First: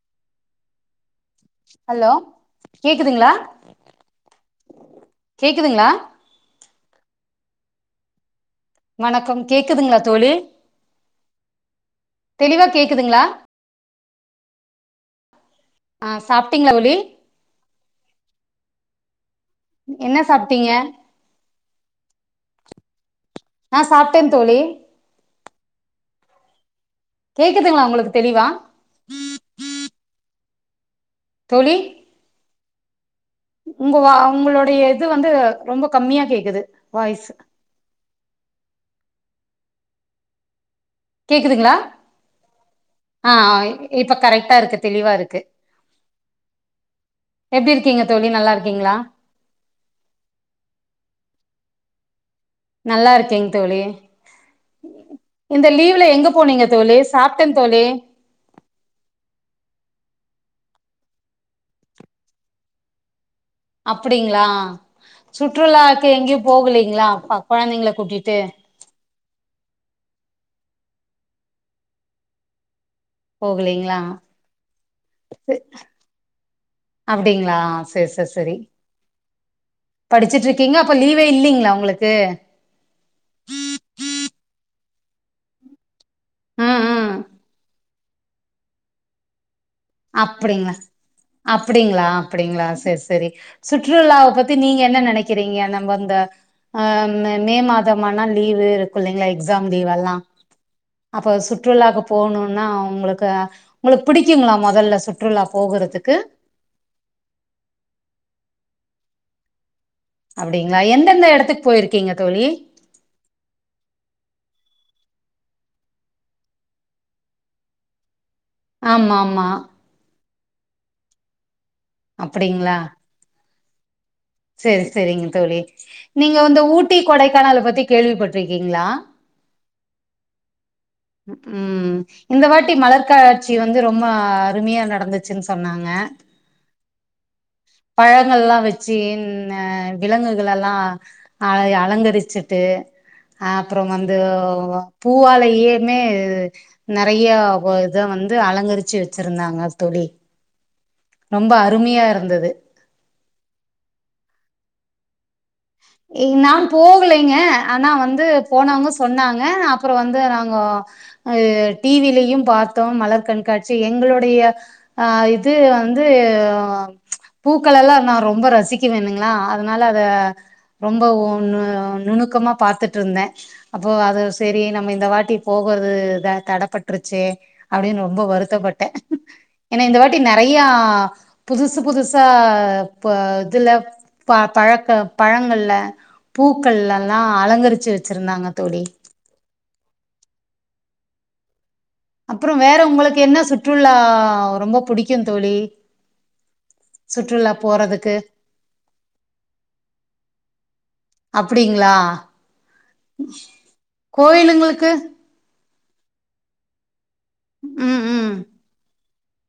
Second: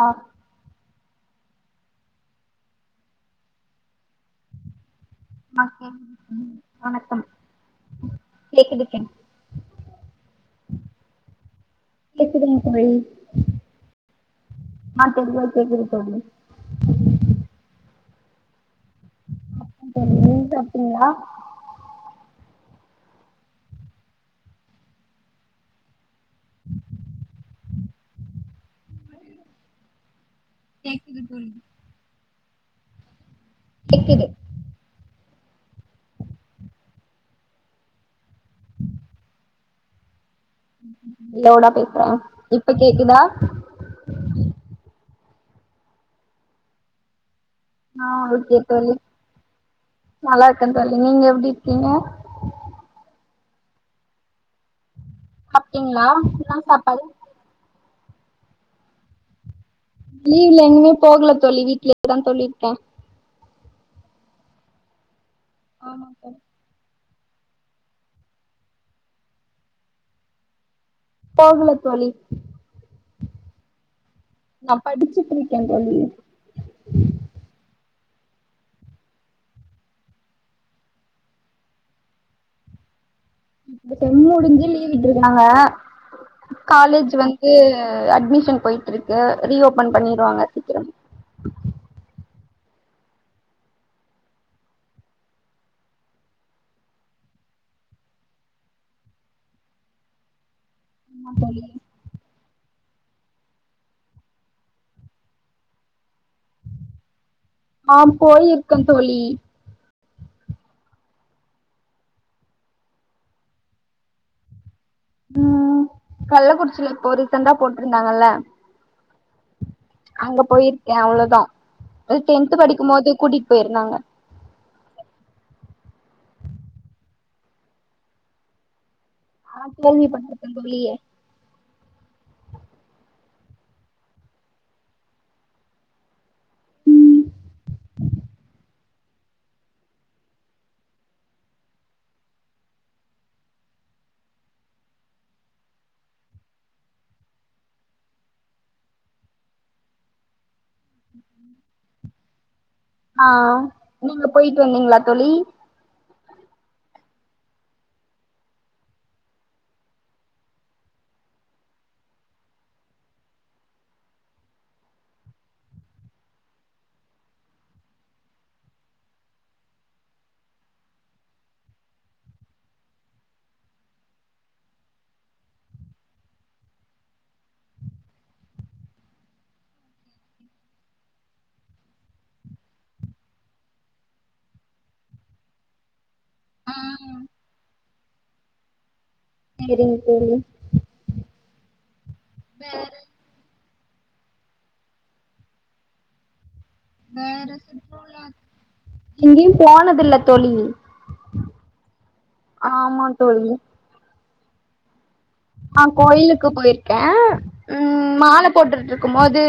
ஆ hello கேக்குதுங்ளா ஆ ஆ ம் வணக்கம் கேக்குது கேக் வணக்கம் கேக்குதுங்ளா தோழி கேக்குதுங்க தெளிவா தோழி கேக்குதுங்ளா ஆ [unintelligible] ஆ தோழி சாப்ட்டீங்க ஒளி தோழி நீங்க சாப்ட்டீங்ளா நா சாப்ட்டே தோழி கேக்குதுங்களா உங்களுக்கு தெளிவா கேக்குது தோழி உங்க வா உங்களோடைய இது வந்து ரொம்ப கம்மியா கேக்குது வாய்ஸ் லவுடா கேக்குதுங்ளா பேசுறே இப்ப கேக்குதா ஆஹ் ஆஹ் இப்ப கரெக்டா இருக்கு தெளிவா இருக் கு ஆஹ் ஓகே தோழி நல்லா இருக்கே தோழி நீங்க எப்டி இருக்கீங்க நல்லா இருக்கேங் தோழி இந்த சாப்ட்டீங்களா லீவ்ல எங்க என்னா போனீங்க தோழி சாப்பாடு சாப்ட்டன் தோழி லீவ்ல எங்கயு போகல தோழி வீட்லேதா தோழி இருக்கே அப்டீங்ளா சுற்றுலாக்கு எங்கயு போகலீங்ளா ப கொழந்தைங்ள கூட்டிட்டு போகல தோழி போகலீங்ளா நா படிச்சிட்ருக்கே தோழி சஸ்சரி படிச்சிட்ருக்கீங்க அப்ப லீவே இல்லைங்ளா ஒங்களுக்கு இப்ப செம் முடிஞ்சு லீவ் விட்ருக்காங்க ம் ம் காலேஜ் வந்து ஆஹ் அட்மிஷன் போயிட்ருக்கு ரீ ஓப் அப்டிங்ளா அப்டிங்ளா அப்டிங்ளா செரி செரி சுற்றுல்லாவ பத்தி நீங்க என்ன நெனைக்கிறீங்க நம்ப அந்த ஆஹ் ம மே மாதமானா லீவு இருக்கு இல்லைங்ளா எக்ஸாம் லீவெல்லா ஆமா அப்ப தோழி சுற்றுல்லாக்கு போணு நா உங்களுக்கு உங்களுக்கு பிடிக்குங்களா மொ தல்ல சுற்றுலா போகுறத்துக்கு ஆஹ் போயிருக்கே தோழி அப்டிங்ளா எந்தெந்த எடத்துக்கு போயிருக்கீங்க தோழி ம் கள்ளக்குறிச்சில இப்போ ரீசன்ட்டா போட்ருந்தாங்கள்ல ஆமா ஆமா கே அவ்ளதா அது டென்த்து அப்டிங்களா படிக்கும்போது கூட்டிட் போயிருந்தாங்க செரி செரிங்க தோழி நீங்க வந்து ஊட்டி கொடைக்கானல பத்தி கேள்விப்பட்ருக்கீங்ளா ஆஹ் கேள்விப்பட்ருக்க தோழி உம் இந்த வாட்டி மலர் காட்சி வந்து ரொம்ப அருமையா நடந்துச்சுன் சொன்னாங்க ம் பழங்கள்லா வச்சு இன்ன விலங்குகளலா அழய அலங்கரிச்சுட்டு ஆஹ் அப்றோ வந்து பூவாலையே மே நெறையா போ இத வந்து அலங்கரிச்சு வச்சிருந்தாங்க தோழி ரொம்ப அருமையா இருந்தது ஆஹ் நீங்க போயட்டு வந்தீங்ளா தோழி ஏ நாங் போகலைங்க ஆனா வந்து போனவ்ங்க சொன்னாங்க அப்றோ வந்து நாங்க அஹ் டி வி லயு பாத்தோ மலர் கண்காட்சி எங்களோடைய ஆஹ் இது வந்து பூக்களலா நா ரொம்ப ரசிக்க வேணுங்ளா அதனால அத ரொம்ப ஒ நு நுணுக்கமா பாத்துட்ருந்தே அப்போ அது செரி நம்ம இந்த வாட்டி போகற்து த தடப்பட்ருச்சே அப்டின் ரொம்ப வருத்தப்பட்டே ஏனா இந்த வாட்டி நெறையா புதுசு புதுசா இப்ப இதுல ப பழக்க பழங்கள்ல ஆ பூக்கள்லலா அலங்கரிச்சு வச் ச்சிருந்தாங்க தோழி சேரிங்க தோழி அப்புறம் வேற உங்களுக்கு என்ன சுட் சுற்றுலா ரொம்ப புடிக்கும் தோழி வேற சுற்றுலா போறதுக்கு சுற்றுலா எங்கியும் போனதுல்ல தோழி அப்டிங்களா ஆமா தோழி கோயிலுங்களுக்கு ஆஹ் கோயிலுக்கு போயிருக்கேன் உம் உம் ருக்கும் மோது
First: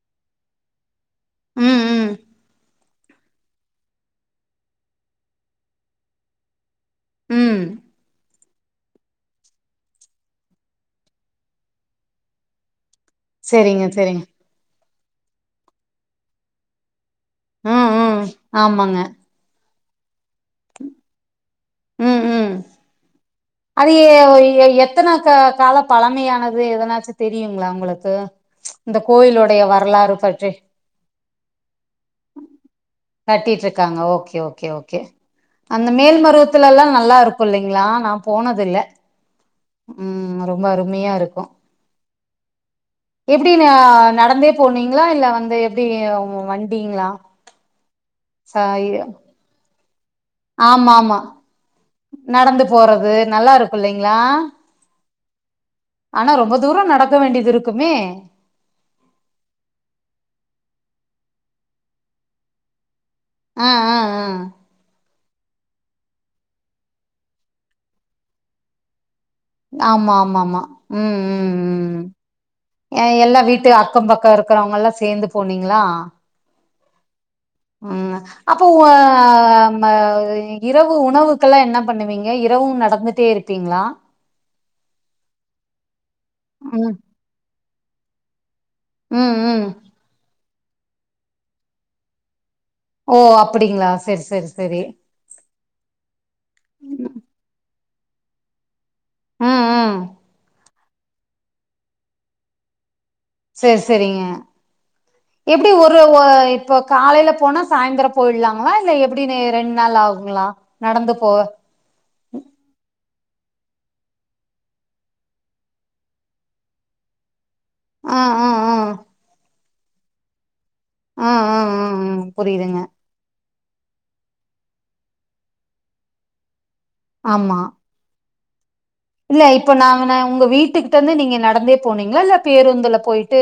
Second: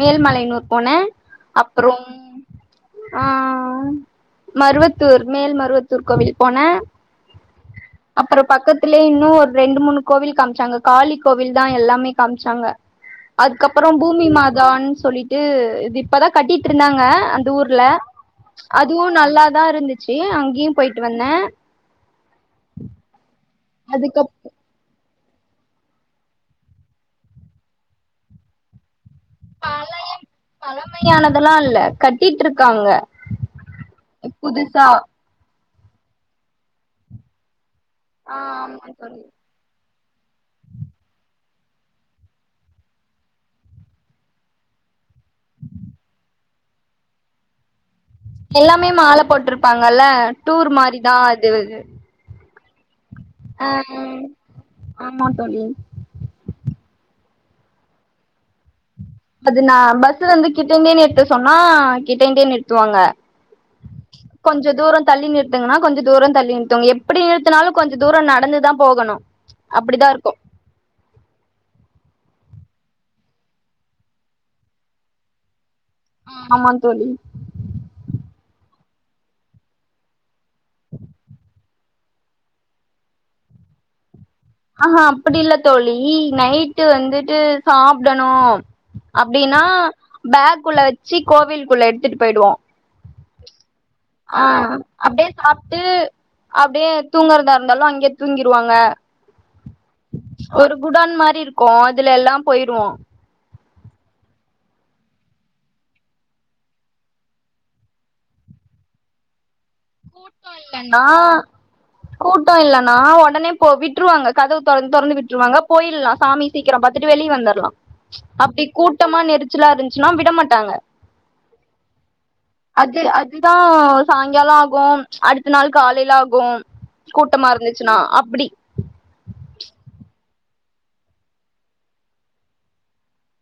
மேல்மலையனூர் போன ம் அப்புறம் ம் ஆஹ் மருவத்தூர் மேல் மருவத்தூர் கோவில் போன ம் அப்புற பக்கத்திலே இன்னும் ஒரு ரெண்டு மூணு கோவில் காம்ச்சாங்க காளி கோவில் தான் எல்லாமே காம்ச்சாங்க செரிங்க அதுக்கப்புறம் செரிங்க பூமி மாதான் சொல்லிட்டு இது இப்பதான் கட்டிட்டு இருந்தாங்க அந்த ஊர்ல ம் ம் ஆமாங்க அதுவு நல்லாதான் இருந்துச்சு சி அங்கியும் போயிட்டு வந்தன் ம் ம் அது ஏ அதுக்கப் எ எத் எத்தன கா கால பழமையானது எதனாச்சு தெரியுங்களா உங்களுக்கு ப்ச் இந்த கோயிலுடைய வரலாறு பற்றி அதெல்லா இல்ல கட்டிட்டு இருக்காங்க கட்டிட்டு இருக்காங்க ஓகே ஓகே புதுசா ஓகே அந்த மேல்மருவத்துலலாம் நல்லா இருக்கும் இல் ங்களா நான் ஆ போனதுல்ல ஆமா தோழி உம் ரொம்ப அருமையா இருக்கு எப்டி நா நடந்தே போனீங் ங்ளா இல்ல வந்து எப்டி உங்க வண் அப்டிங்ளா எல்லாமே மால போட்ருப் பாங்கல்ல ஆமா ஆமா நடந்து போறது நல்லா ஆ இருக்கு இல்லைங்களா ஆமா தோழி ஆனா ரொம்ப தூர நடக்க வேண்டியது இருக்குமே அதுநா பஸ்லருந்து கிட்டயண்னே நிறுத்த சொன்னா கிட்டயண்டே நிறுத்துவாங்க ஆ ஆ ஆ கொஞ்ச தூர தள்ளி நிர்த் த்துங்கன்னா கொஞ்சொ தூரொ தள்ளி நிறுத்துங் எப்படி நிறுத்துனாலு கொஞ்சொ தூரொ நடந்துதா போகணு அப்டிதா இருக்கு ஆமாமாமா ம் ம் ம் எ எல்லா வீட்டு அக்கம் பக்க இருக்கறவங்கல்லா சேந்து போனீங்களா ஆமாங் தோழி உம் அப்போ ஓ ம இ இரவு உணவுக்கலா என்ன பண்ணுவீங்க இரவு நடந்துட்டே இருப்பீங்ளா ஆஹா அப்டி இல்ல தோழி இ நைட்டு ம் வந்துட்டு சாப்டணும் ம் அப்டின்னா ம் டாக் குள்ள வச்சு கோவில்குள்ள எடுத்துட்டு போய்டுவோ ஓ அப்டிங்களா செரி ஆ செரி செரி அப்டே சாப்ட்டு அப்டியே தூங்கறதாயிருந்தாலும் அ தூங்கிருவாங்க ம் ம் ஒரு குடோன் மாரி இருக்கும் அதுல எல்லா போயிருவோம் செர் செரிங்க எப்பிடி ஒரு ஒ இப்ப காலைல போனா சாய்ந்தர போய்லாங்களா இல்ல எப்பிடி நி ரெண் கூட்டம் இல்லனா கூட்டம் இல்லனா ஒ உடனே போ விட்டுருவாங்க கதவு தொறந் தொறந்து விட்டுருவாங்க போயிருல்லா சாமி சீக்கிரம் பாத்துட்டு வெளிய் வந்தர்லா ஆ ச் ஆ அப்டி ஆ கூட்டமா நெறி சில்லா இருந்துச்ன்னா விட மாட்டாங்க ஆ ஆ ஆ அ புரியுதுங்க தா சாய்ங்காலம் ஆ கும் ச் அடுத்த நாள் காலைல ஆகும் கூட்டமா ஆமா இருந்துச்சுன்னா அப்பிடி இல்ல இப்ப நா நா உங்க வீட்டுகிட்ட இருந்து நீங்க நடந்தே போனிங்ளா இல்ல பேருந்துல போயிட்டு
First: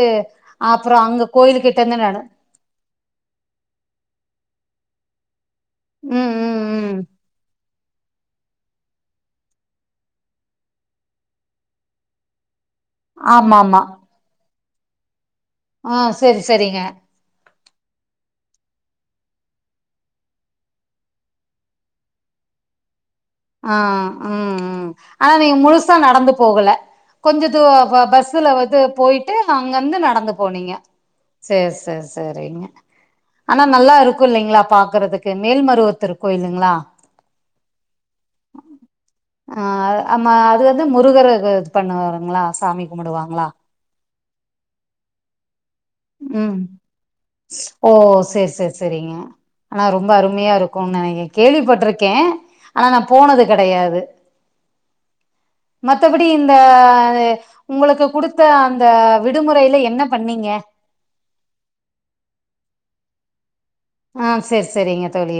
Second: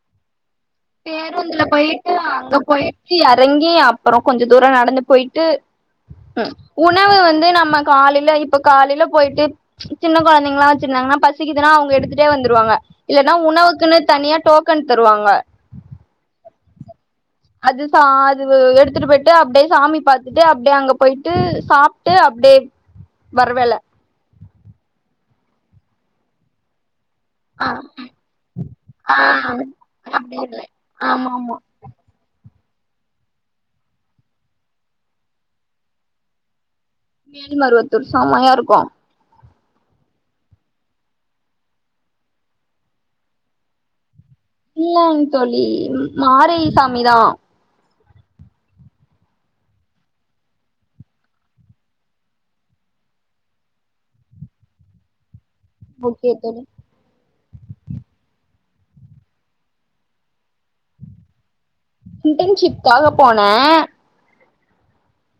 அப்றோ அங்க பேருந்துல கோயில் கிட்ட இருந்து போயிட்டு நட அங்க போயிட்டு எறங்கி அப்புற கொஞ்ச தூர நடந்து போய்ட்டு ம் அ ம் ம் உணவு வந்து நம்ம காலைல இப்ப காலைல போயிட்டு சின்ன கொழந்தைங்கலா வெச்சிருந்தாங்னா பசிக்குதுன்னா அவுங்க எடுத்துட்டே வந்துருவாங்க இல்லன்னா ஆமா ஆமா உணவுக்குன்னு தனியா டோக் கன் தருவாங்க ஆ செரி செரிங்க அது சா அது எடுத்துட்டு போய்ட்டு அப்டியே சாமி பாத்துட்டு அப்டியே அங்க போயிட்டு சாப்ட்டு அப்டியே வர வேல ஆ ம் ம் ஆனா நீங்க முழுசா நடந்து போகல கொஞ்ச தூ ப பஸ்ஸுல வந்து போய்ட்டு அங்கந்து நடந்து போனிங்க செர் செர் செரிங்க ஆனா நல்லா இருக்கு இல்லிங்ளா பாக்குறதுக்கு மேல்மருவத்தூர் கோயிலுங்ளா மேல்மருவ த்தூர் செமையா இருக்கு ஆ அமா அது வந்து முருகரு இது பண்ணுவாருங்ளா சாமி கும்பிடுவாங்ளா இல்லாங் தோழி ம் மாரி சாமிதா ஓ சேர் சேர் செரிங்க ஆனா ரொம்ப அருமையா இருக்குன் நெனைக் கேள்விப்பட்ருக்கே ஆனா நா போனது கெடையாது மத்தபடி ஓகே இந்த தோழி அ உங்களுக்கு குடுத்த அந்த விடுமுறைல என்ன பண்ணிங்க இன்டர்ன்ஷிப்காக போன ஆ சேர் செரிங்க தோழி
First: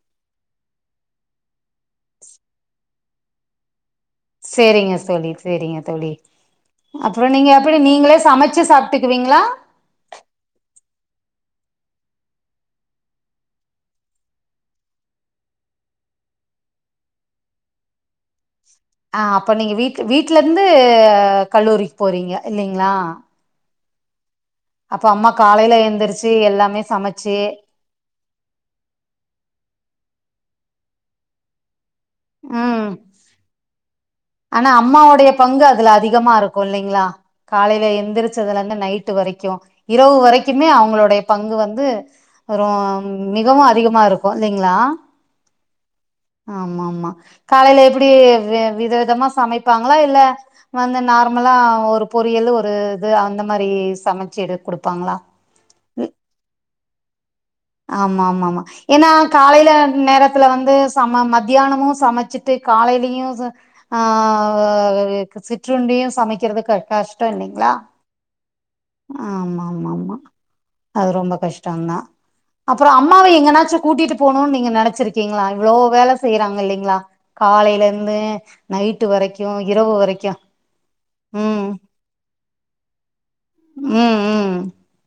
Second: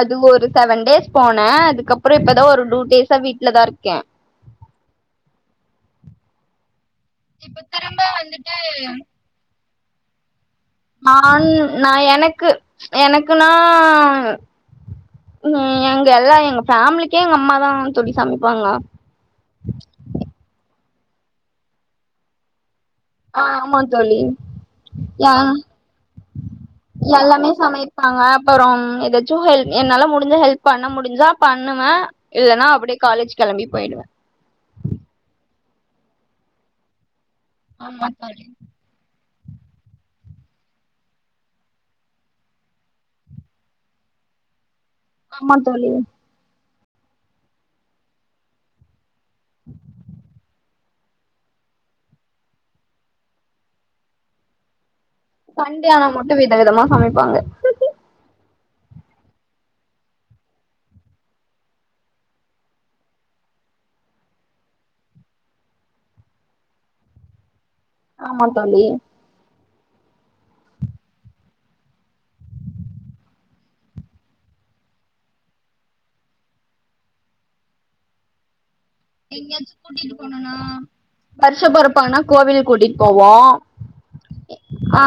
அது ஒரு செவன் டேஸ் போன அதுக்கப்புற இப்பதா ஒரு டூ டேஸா வீட்லதா இருக் செரிங்க தோழி செரிங்க தோழி அப்புற நீங்க எப்பிடி நீங்களே சமைச்சு சாப்ட்டுக்குவிங்ளா நான் நா எனக்கு எனக்குனா ம் எங்க எல்லா எங்க ஃபேமிலிக்கே எங்க அம்மாதா தோழி சமைப் ஆ அப்ப நீங்க வீட் வீட்ல இருந்து அ கல்லூரிக்கு போறீங்க இல்லைங்க ஆ ஆமா தோழி அப்ப அம்மா எ காலையில எந்திரிச்சு எல்லாமே சமைச்சு எல்லாமே சமைப்பாங்க அப்பறோ எதாச்சு ஹெல் என்னால முடிஞ்ச ஹெல்ப் பண்ண முடிஞ்சா பண்ணுவே இல்லனா ம் அப்டியே காலேஜ் கெளம்பி போயிடுவ ஆனா அம்மாவுடைய பங்கு அதுல அதிகமா இருக்கு இல்லிங்களா காலைல எந்திரிச்சதுல இருந்து நைட்டு வரைக் க்கு இரவு வரைக்குமே அவங்களுடைய பங்கு வந்து ரொ மிகவு அதிகமா இருக்கு இல்லிங்களா ஆமா தோழி ஆமா ஆமா காலைல எப்டி வி வித தமா ச சமைப்பாங்களா இல்ல வந்து நார்மலா ஒரு பொரியல் ஒரு இது அந்த மாரி சமைச்சு எடு குடு சண்டே ஆனா மட்டு வித விதமா சமைப்பாங்க ஆமா ஆமா ஆமா ஏன்னா காலைல நேரத்துல வந்து சம மதியானமு சமைச்சிட்டு காலையிலயு ச ஆ சிற்றுண்டியு சமைக்கிறதுக்கு க கஷ்டோ இல்லைங்ளா ஆமா தோழி ஆமா ஆமா, அது ரொம்ப கஷ்டந்தா அப்பறோ அம்மாவ எங்கனாச்சு கூட்டிட்டு போணுனு நீங்க நெனச்சிருக்கீங்ளா இவ்வளோ வேல செய்யறாங்க இல்லைங்ளா காலைல இருந்து நைட்டு வரைக்கு இரவு வரைக்கு ம் வருஷப் பொறப்பானா கோவில் கூட்டிட் போ வோ, ம் ம் ஆ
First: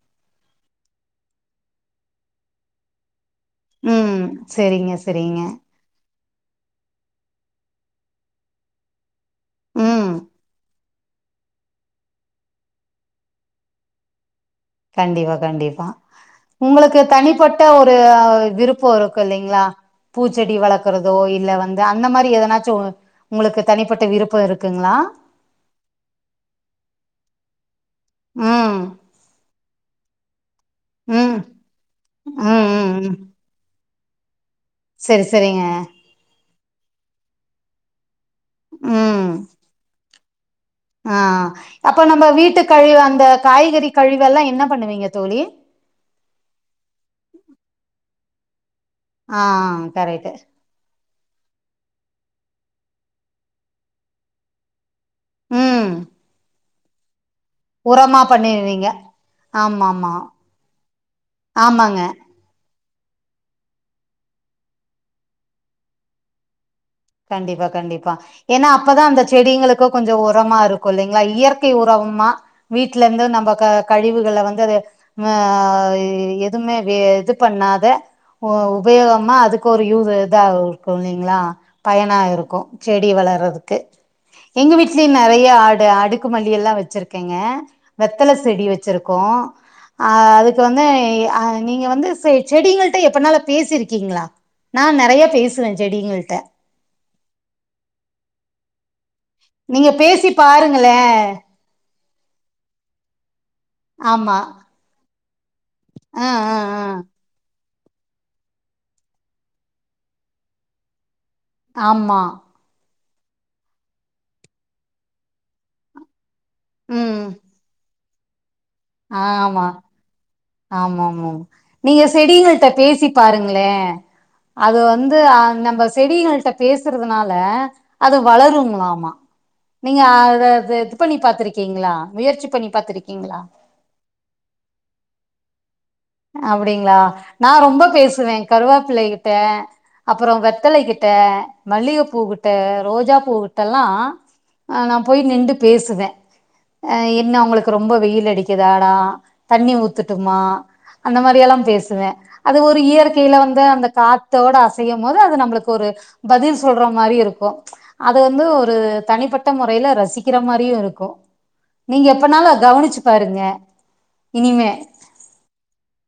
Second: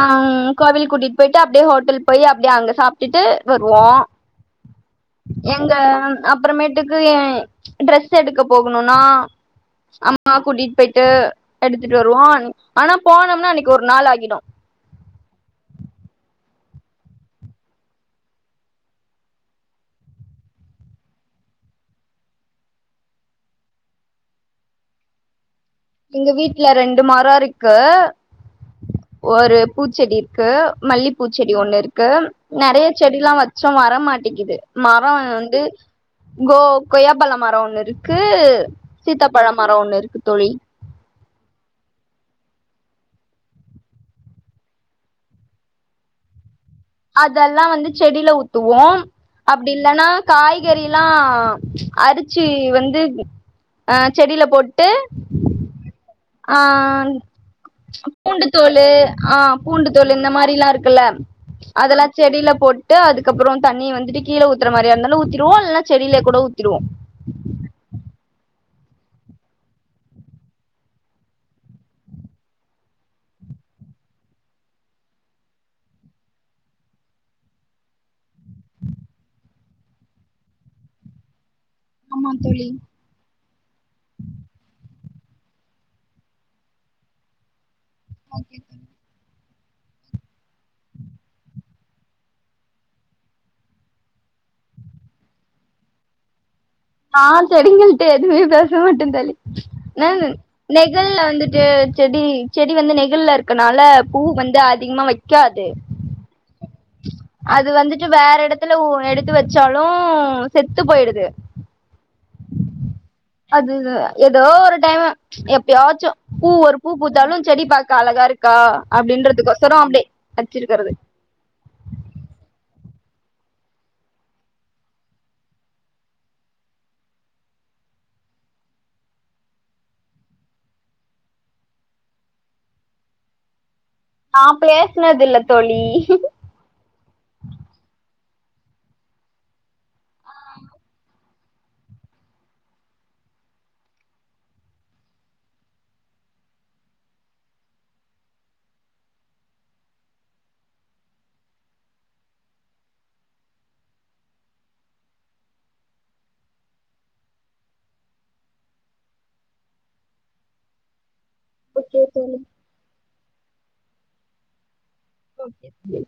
கோவில் கூட்டிட் போய்ட்டு அப்டியே ஹோட்டல் போய் அப்டியே அங்க சாப்டுட்டு வருவோ ம் செரிங்க செரிங்க அப்பறமேட்டுக்கு எ ட்ரெஸ் எடுக்க போகணுன்னா ம் அம்மா கூட்டிட்டு பேய்ட் டு எடுத்துட்டு வருவோ ஆனா போனோம்னா அன்னைக்கு ஒரு நாள் ஆகிடு கண்டிப்பா கண்டிப்பா, உங்களுக்கு தனிப்பட்ட ஒரு விருப்ப இருக்கு இல்லைங்ளா பூச்செடி வளக்குறதோ இல்ல வந்து அந்த மாரி எதனாச்சு உங்களுக்கு தனிப்பட்ட விருப்ப இருக்குங்ளா எங்க வீட்ல ரெண்டு மரம் இருக் கு ம் ஒரு பூச்செடி இரு க்கு மல்லிப்பூ ம் செடி ஒண்ணு இருக்கு ம் நெறைய ம் ம் செடிலா வச்சோ வளர மாட்டிக்கிது மரோ செரி வந்து செரிங்க கோ கொய்யாப்பழ மர ஒண்ணு இருக் கு ம் சீத்தாப்பழ மர ஒண்ணு இருக்கு தோழி ஆ அப்ப நம்ம வீட்டு கழிவு அந்த காய்கறி கழிவெல்லா என்ன பண்ணுவிங்க தோழி அதெல்லா வந்து செடில ஊத் துவோ ஆ அப்டி இல்லனா கரெக்ட்டு காய்கறிலா அரை ச்சி வந்து அ செடில போட் டு ம் ஆ அந் உரமா பூண்டு தோலு பண்ணிருவீங்க ஆ ஆமா பூண்டு தோலு ஆமா இந்த மாரில்லா இருக்குல்ல ஆமாங்க அதெல்லா செடில போட் டு அதுக்கப்பறோ தண்ணிய வந்துட்டு கீழே ஊத்தற மாரியா இருந்தாலு ஊத்திருவோ இல்லனா செடிலயே கூட ஊத் கண்டிப்பா கண்டிப்பா ஏன்னா அப்பதா அந்த செடிங்களுக்கு கொஞ்ச உரமா இருக்கு இல்லைங்ளா இயற்கை உரமா வீட்ல இருந்து நம்ம க கழிவுகள வந்து அத ஆ எதுமே வே இது பண்ணாத உ உபயோகமா அதுக்கு ஒரு யூ இதா இருக்கு இல்லைங்ளா பயனா இருக்கு செடி வளர்றதுக் கு எங்க வீட்லயு நெறையா அடு அடுக்கு மல்லி எல்லா வெச்சிருக்கங்க வெத்தல செடி வெச்சிருக்கோ அ அதுக்கு வந்து அ நீங்க வந்து செ செடிங்கள்ட்ட எப்பனாலு பேசிருக்கிங்ளா நா நெறைய பேசுவே செடிங்கள்ட்ட நா செடிங்கள்ட்ட எதுமே பேச மாட்டே தோழி நீங்க நா பேசிப் பாருங்களே நெகழ்ல வந்துட்டு செடி செடி வந்து நெகிழ்ல இருக் கனால பூ ஆமா வந்து அதிகமா வெக்காது ஆ ஆ ஆ து வந்துட்டு வேற எடத்துல ஒ எடுத்து வெச்சாலு செத்து போயிடுது ஆமா அது ஏதோ ஒரு டைமு எப்பயாச்சு பூ ஒரு பூ ம் பூத்தாலு செடி பாக் க அழகாருக் கா ஆமா அப்டின்றதுக்கொசரோ அப்டி ஆமாமாம் நீங்க செடிகள்ட்ட பே சி பாருங்ளே அது வந்து அ நம்ம செடிகள்ட்ட பேசுறதுனால அது வளருங்ளாமா நீங்க அத த செக் பண்ணி பாத்துருக்கிங்ளா முயற்சி பண்ணி பாத்துருக்கிங்ளா நா பேசுனதில்ல தோழி அப்டிங்களா நா ரொம்ப பேசுவேன் கருவேப்பிலகிட்ட அப்பறோ வெத்தலை கிட்ட மல்லிகப்பூ கிட்ட ரோஜா பூ கிட்டெல்லா நா போய் நின்டு பேசுவே அ என்ன உங்களுக்கு ரொம்ப வெயில் அடிக்குதாடா தண்ணி ஊத்துட்டுமா அந்த மாரியெல்லா பேசுவே அது ஒரு இயற்கையில வந்து அந்த காத்தோட அசையும் போது அது நம்மளுக்கு ஒரு பதில் சொல்ற மாரி இருக்கு அது வந்து ஒரு தனிப்பட்ட முறையில ரசிக்கிற மாரியு இருக்கு ஓகே நீங்க தோழி எப்பனாலு கவனிச்சு பாருங்க இனிமே ஓகே தோழி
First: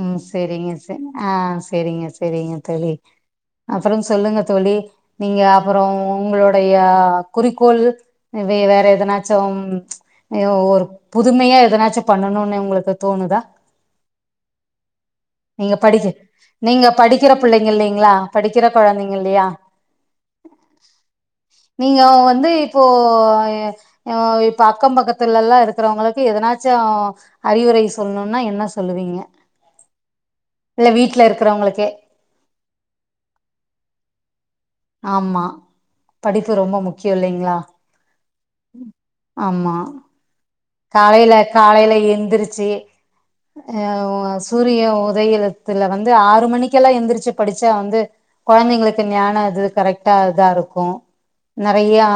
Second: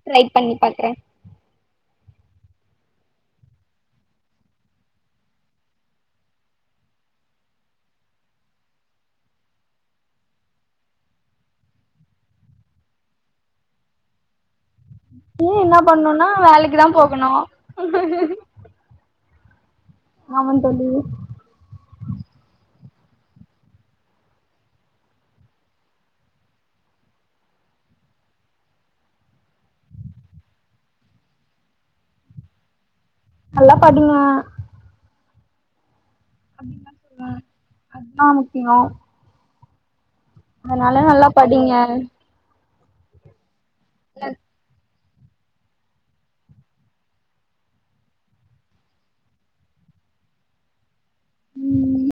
ம் ட்ரை பண்ணி செரிங்க பாக்குறே ச ஆ செரிங்க ச செரிங்க தோழி அப்பறம் சொல்லுங்க தோழி நீங்க அப்புறம் உங்களுடைய குறிக்கோள் வேற எதனாச்சும் ஒரு புதுமையா எதனாச்சும் பண்ணணுனு உங்களுக்கு தோணுதா ஏ நீங்க என்ன படிக்க பண்ணுனா வேலைக்கு தா நீங்க போகணு படிக்கிற பிள்ளைங்க இல்லலைங்ளா படிக்கிற கொழந்தைங்க இல்லையா ஆமா தோழி நீங்க வந்து இப்போ ஆஹ் இப்ப அக்கம் பக்கத்துலலா இருக்கிறவங்களுக்கு எதனாச்சும் அறிவுரை சொல்லணும்னா என்ன சொல்லுவீங்க இல்ல வீட்ல இருக்கிறவங்களுக்கே நல்லா படிங்க ஆமா படிப்பு ரொம்ப முக்கியம் இல்லைங்களா அதா முக்கியோ ஆமா அதனால நல்லா காலையில படிங்க காலையில எந்திருச்சு அஹ் சூரிய உ தையிலத்துல வந்து ஆறு மணிக்கெல்லாம் எந்திரிச்சு படிச்சா வந்து கொழந்தைங்களுக்கு ஞானம் இது கரெக்டா இதா இருக்கு நறயா